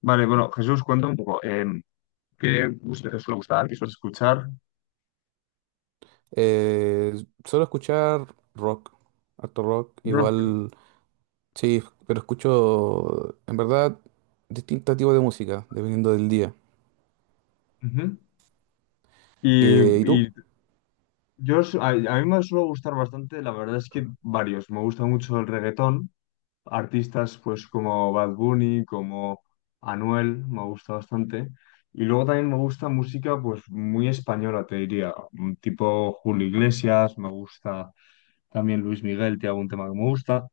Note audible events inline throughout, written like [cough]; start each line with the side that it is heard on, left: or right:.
left: Vale, bueno, Jesús, cuenta un poco. ¿Qué usted suele gustar? ¿Qué suele escuchar?
right: Eh, Suelo escuchar rock, harto rock,
left: Rock.
right: igual, sí, pero escucho en verdad distintos tipos de música, dependiendo del día.
left: Ujú. Y,
right: ¿Y tú?
left: y yo, a mí me suele gustar bastante, la verdad es que varios. Me gusta mucho el reggaetón, artistas pues como Bad Bunny, como Anuel, me gusta bastante. Y luego también me gusta música pues muy española, te diría, tipo Julio Iglesias, me gusta también Luis Miguel, tiene algún tema que me gusta.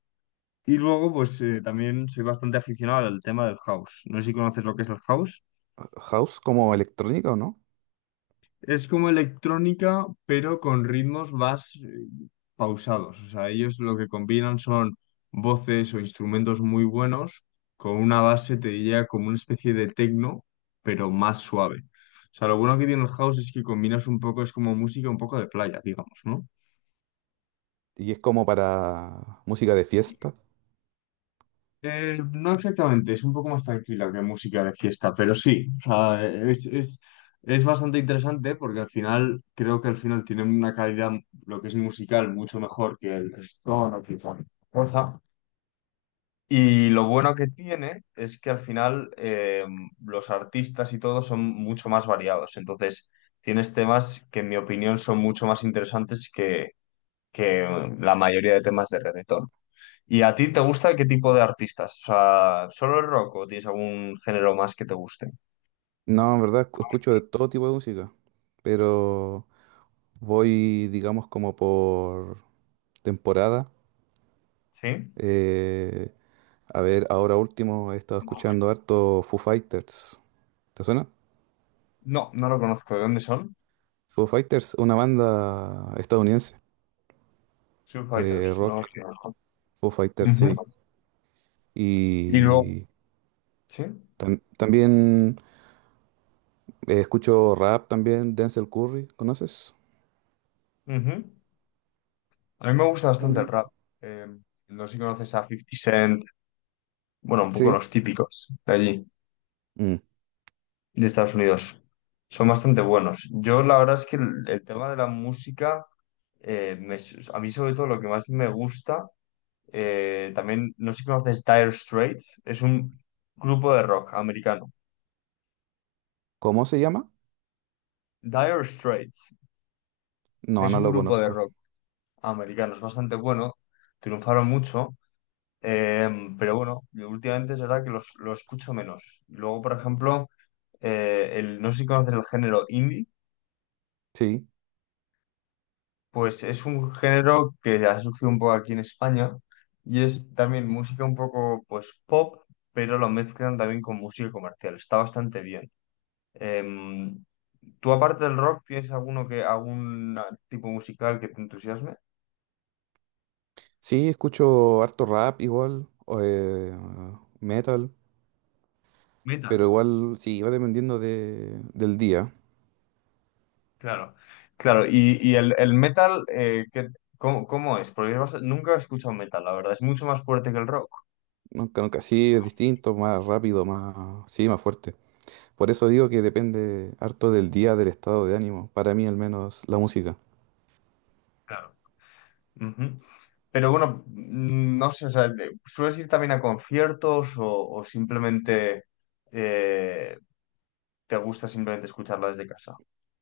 left: Y luego, pues también soy bastante aficionado al tema del house. No sé si conoces lo que es el house.
right: ¿House como electrónica o no?
left: Es como electrónica, pero con ritmos más pausados. O sea, ellos lo que combinan son voces o instrumentos muy buenos con una base, te diría, como una especie de techno, pero más suave. O sea, lo bueno que tiene el house es que combinas un poco, es como música un poco de playa, digamos, ¿no?
right: ¿Y es como para música de fiesta?
left: No exactamente, es un poco más tranquila que música de fiesta, pero sí, o sea, es bastante interesante porque al final creo que al final tiene una calidad, lo que es musical, mucho mejor que el reggaetón o que cualquier cosa. Y lo bueno que tiene es que al final, los artistas y todo son mucho más variados, entonces tienes temas que en mi opinión son mucho más interesantes que la mayoría de temas de reggaetón. ¿Y a ti te gusta qué tipo de artistas? O sea, ¿solo el rock o tienes algún género más que te guste?
right: No, en verdad escucho de todo tipo de música, pero voy, digamos, como por temporada.
left: ¿Sí?
right: Eh, a ver, ahora último he estado escuchando harto Foo Fighters. ¿Te suena?
left: No, no lo conozco. ¿De dónde son?
right: Foo Fighters, una banda estadounidense,
left: Foo Fighters, no los
right: rock,
left: conozco.
right: Foo Fighters, sí.
left: Ujú. Y luego,
right: Y
left: ¿sí?
right: también escucho rap también, Denzel Curry, ¿conoces?
left: Ujú. A mí me gusta bastante el
right: Mm.
left: rap. Eh, no sé si conoces a Fifty Cent, bueno, un poco
right: Sí.
left: los típicos de allí,
right: Mm.
left: de Estados Unidos. Son bastante buenos. Yo la verdad es que el tema de la música, eh, me- a mí sobre todo lo que más me gusta. También, no sé si conoces Dire Straits, es un grupo de rock americano.
right: ¿Cómo se llama?
left: Dire Straits
right: No,
left: es
right: no
left: un
right: lo
left: grupo de
right: conozco.
left: rock americano, es bastante bueno, triunfaron mucho, eh, pero bueno, yo últimamente es verdad que lo escucho menos. Luego, por ejemplo, no sé si conoces el género indie,
right: Sí,
left: pues es un género que ha surgido un poco aquí en España y es también música un poco pues pop, pero lo mezclan también con música comercial, está bastante bien. Em, ¿Tú aparte del rock tienes algún tipo musical que te entusiasme?
right: sí, escucho harto rap igual, o, metal,
left: Metal,
right: pero igual sí, va dependiendo de, del día.
left: claro. Claro, y el metal, ¿cómo, cómo es? Porque yo nunca he escuchado metal, la verdad, es mucho más fuerte que el rock.
right: Nunca, nunca, sí, es distinto, más rápido, más, sí, más fuerte. Por eso digo que depende harto del día, del estado de ánimo, para mí al menos la música.
left: Claro. Ujú. Pero bueno, no sé, o sea, ¿sueles ir también a conciertos o simplemente eh, te gusta simplemente escucharla desde casa?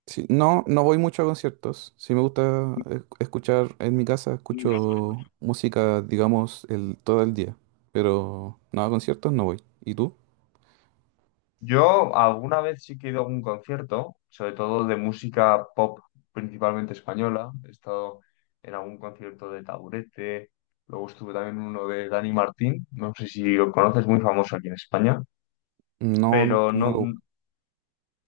right: Sí, no, no voy mucho a conciertos. Sí me gusta escuchar en mi casa, escucho música, digamos, el, todo el día. Pero no a conciertos no voy. ¿Y tú?
left: Yo alguna vez sí que he ido a algún concierto, sobre todo de música pop, principalmente española. He estado en algún concierto de Taburete, luego estuve también en uno de Dani Martín, no sé si lo conoces, muy famoso aquí en España,
right: No, no,
left: pero
right: no
left: no,
right: lo busco.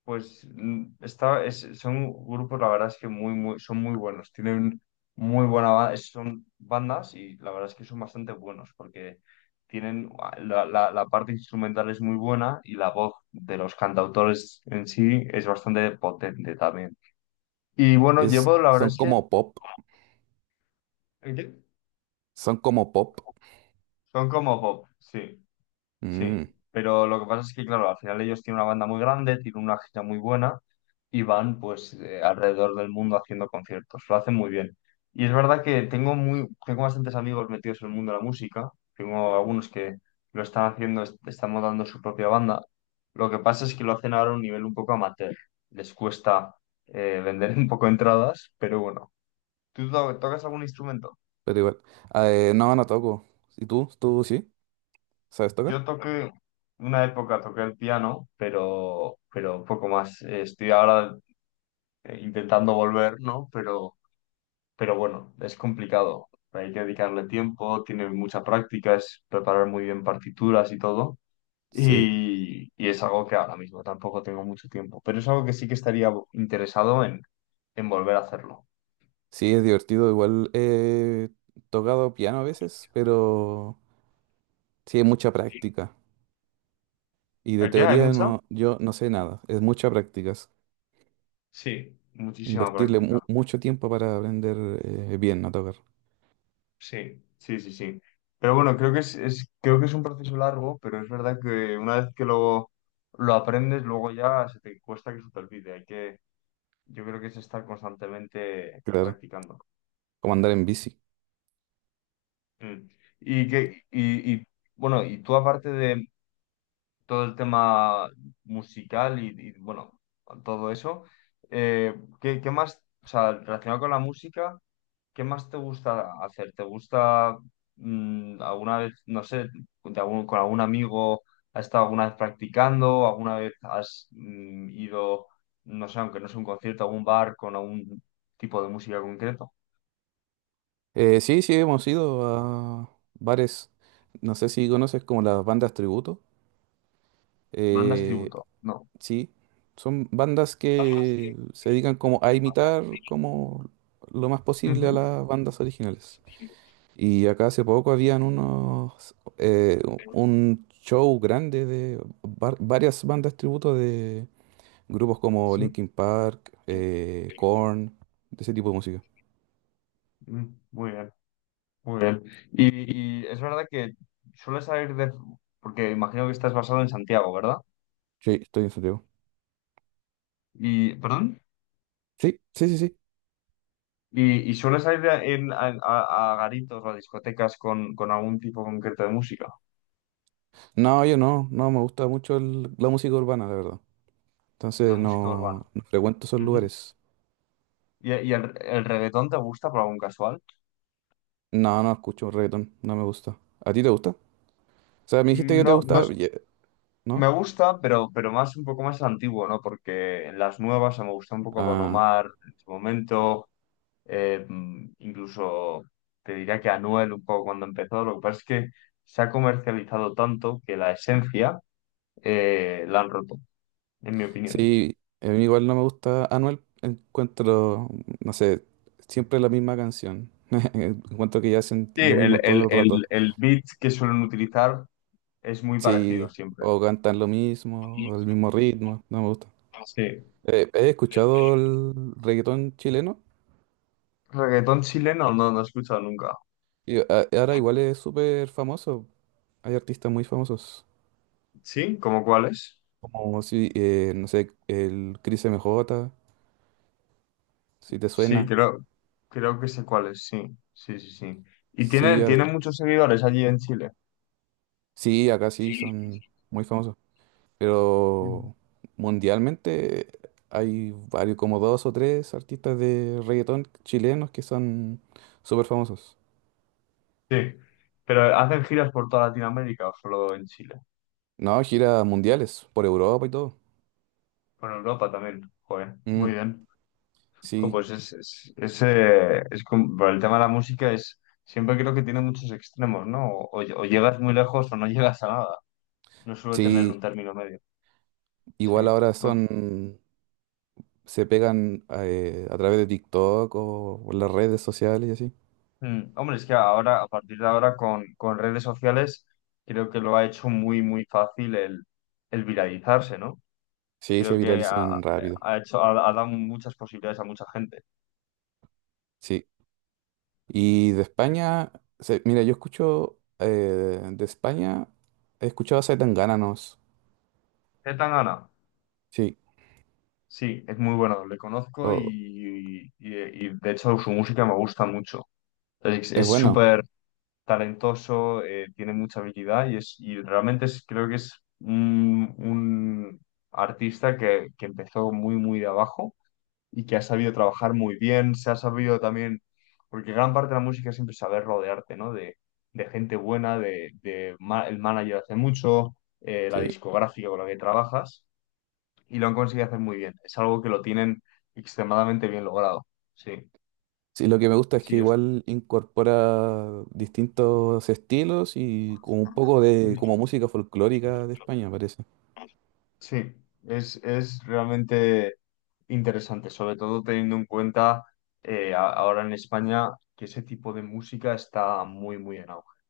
left: pues son grupos, la verdad es que muy, muy, son muy buenos, tienen son bandas y la verdad es que son bastante buenos porque tienen la parte instrumental es muy buena y la voz de los cantautores en sí es bastante potente también. Y bueno,
right: Es,
left: llevo, la verdad
right: son
left: es que
right: como pop, son como pop.
left: son como pop, sí. Sí,
right: Mm,
left: pero lo que pasa es que, claro, al final ellos tienen una banda muy grande, tienen una gira muy buena y van pues alrededor del mundo haciendo conciertos. Lo hacen muy bien. Y es verdad que tengo muy, tengo bastantes amigos metidos en el mundo de la música. Tengo algunos que lo están haciendo, están montando su propia banda. Lo que pasa es que lo hacen ahora a un nivel un poco amateur. Les cuesta [laughs] vender un poco entradas, pero bueno. ¿Tú tocas algún instrumento?
right: pero igual. Ah, no, no toco. ¿Y tú? ¿Tú sí? ¿Sabes tocar?
left: Yo toqué, una época toqué el piano, pero poco más. Estoy ahora intentando volver, ¿no? Pero bueno, es complicado. Hay que dedicarle tiempo, tiene mucha práctica, es preparar muy bien partituras y todo.
right: Sí,
left: Y es algo que ahora mismo tampoco tengo mucho tiempo, pero es algo que sí que estaría interesado en volver a hacerlo.
right: sí, es divertido. Igual he tocado piano a veces, pero sí, es mucha
left: Sí.
right: práctica. Y de
left: ¿El qué? ¿Hay
right: teoría
left: mucha?
right: no, yo no sé nada. Es mucha práctica. Es
left: Sí, muchísima
right: invertirle
left: práctica.
right: mucho tiempo para aprender bien a tocar.
left: Sí, sí, sí, sí. Pero bueno, creo que es un proceso largo, pero es verdad que una vez que lo aprendes, luego ya se te cuesta que se te olvide. Hay que, yo creo que es estar constantemente
right: Claro.
left: practicando.
right: Como andar en bici.
left: Mm. Y que, y, y, bueno, y tú aparte de todo el tema musical bueno, todo eso, eh, ¿qué, qué más, o sea, relacionado con la música? ¿Qué más te gusta hacer? ¿Te gusta alguna vez, no sé, con algún amigo has estado alguna vez practicando? ¿Alguna vez has ido, no sé, aunque no sea un concierto, a algún bar con algún tipo de música concreto?
right: Sí, sí, hemos ido a bares. No sé si conoces como las bandas tributo.
left: ¿Bandas
right: Eh,
left: tributo? No.
right: sí, son bandas
left: Bandas que...
right: que se dedican como a imitar como lo más posible a
left: Ujú.
right: las bandas originales.
left: [laughs]
right: Y acá hace poco habían unos, un show grande de varias bandas tributo de grupos como
left: Sí.
right: Linkin Park, Korn, de ese tipo de música.
left: Mm, muy bien, muy bien. Y es verdad que suele salir de... Porque imagino que estás basado en Santiago, ¿verdad?
right: Sí, estoy en Santiago.
left: Y, ¿perdón?
right: Sí, sí, sí, sí.
left: Y sueles ir a garitos o a discotecas con algún tipo concreto de música?
right: No, yo no, no me gusta mucho la música urbana, la verdad.
left: La
right: Entonces
left: música urbana.
right: no, no frecuento esos
left: Ujú.
right: lugares.
left: Y el reggaetón te gusta por algún casual?
right: No, no escucho reggaetón, no me gusta. ¿A ti te gusta? O sea, me dijiste que te
left: No,
right: gusta, ye- ¿no?
left: me gusta, pero más un poco más antiguo, ¿no? Porque en las nuevas, o sea, me gusta un poco Don
right: Ah,
left: Omar en su momento, incluso te diría que Anuel un poco cuando empezó. Lo que pasa es que se ha comercializado tanto que la esencia la han roto, en mi opinión.
right: sí, a mí igual no me gusta Anuel, encuentro, no sé, siempre la misma canción. [laughs] Encuentro que ya hacen
left: Sí,
right: lo mismo todo el rato.
left: el beat que suelen utilizar es muy parecido
right: Sí,
left: siempre.
right: o cantan lo mismo, o el mismo ritmo, no me gusta.
left: Sí.
right: He escuchado el reggaetón chileno
left: Reggaetón chileno no, no he escuchado nunca.
right: y ahora igual es súper famoso. Hay artistas muy famosos,
left: ¿Sí? ¿Cómo cuál es?
right: como si, no sé, el Cris MJ, si te
left: Sí,
right: suena.
left: creo, creo que sé cuál es, sí. Sí, sí, sí. Y tiene,
right: Sí, ahora-
left: tiene muchos seguidores allí en Chile.
right: sí, acá sí
left: Sí.
right: son muy famosos.
left: Ujú.
right: Pero mundialmente hay varios, como dos o tres artistas de reggaetón chilenos que son súper famosos.
left: Sí. Pero hacen giras por toda Latinoamérica o solo en Chile.
right: No, giras mundiales por Europa y todo.
left: Por Europa también. Joder,
right: Mm,
left: muy bien. Jo,
right: sí,
left: pues por el tema de la música es siempre creo que tiene muchos extremos, ¿no? O llegas muy lejos o no [laughs] llegas a nada. No suele tener un
right: sí.
left: término medio. Sí.
right: Igual ahora
left: Bueno,
right: son, se pegan a través de TikTok o por las redes sociales y así.
left: mm, hombre, es que ahora, a partir de ahora, con redes sociales, creo que lo ha hecho muy, muy fácil el viralizarse, ¿no?
right: Sí, se
left: Creo que
right: viralizan rápido.
left: ha dado muchas posibilidades a mucha gente.
right: Sí. Y de España, se- mira, yo escucho de España, he escuchado a Zetangana, ¿no?
left: ¿Qué tan gana?
right: Sí.
left: Sí, es muy bueno, le conozco y,
right: O,
left: y y, de hecho, su música me gusta mucho.
right: es
left: Es
right: bueno,
left: súper talentoso, tiene mucha habilidad y realmente creo que es un artista que empezó muy, muy de abajo y que ha sabido trabajar muy bien, se ha sabido también, porque gran parte de la música es siempre saber rodearte, ¿no? De gente buena, el manager hace mucho, la
right: sí.
left: discográfica con la que trabajas y lo han conseguido hacer muy bien. Es algo que lo tienen extremadamente bien logrado. Sí,
right: Sí, lo que me gusta es
left: sí,
right: que
left: yo.
right: igual incorpora distintos estilos y como un poco de como música folclórica de España, parece.
left: Sí, es realmente interesante, sobre todo teniendo en cuenta ahora en España que ese tipo de música está muy, muy en auge.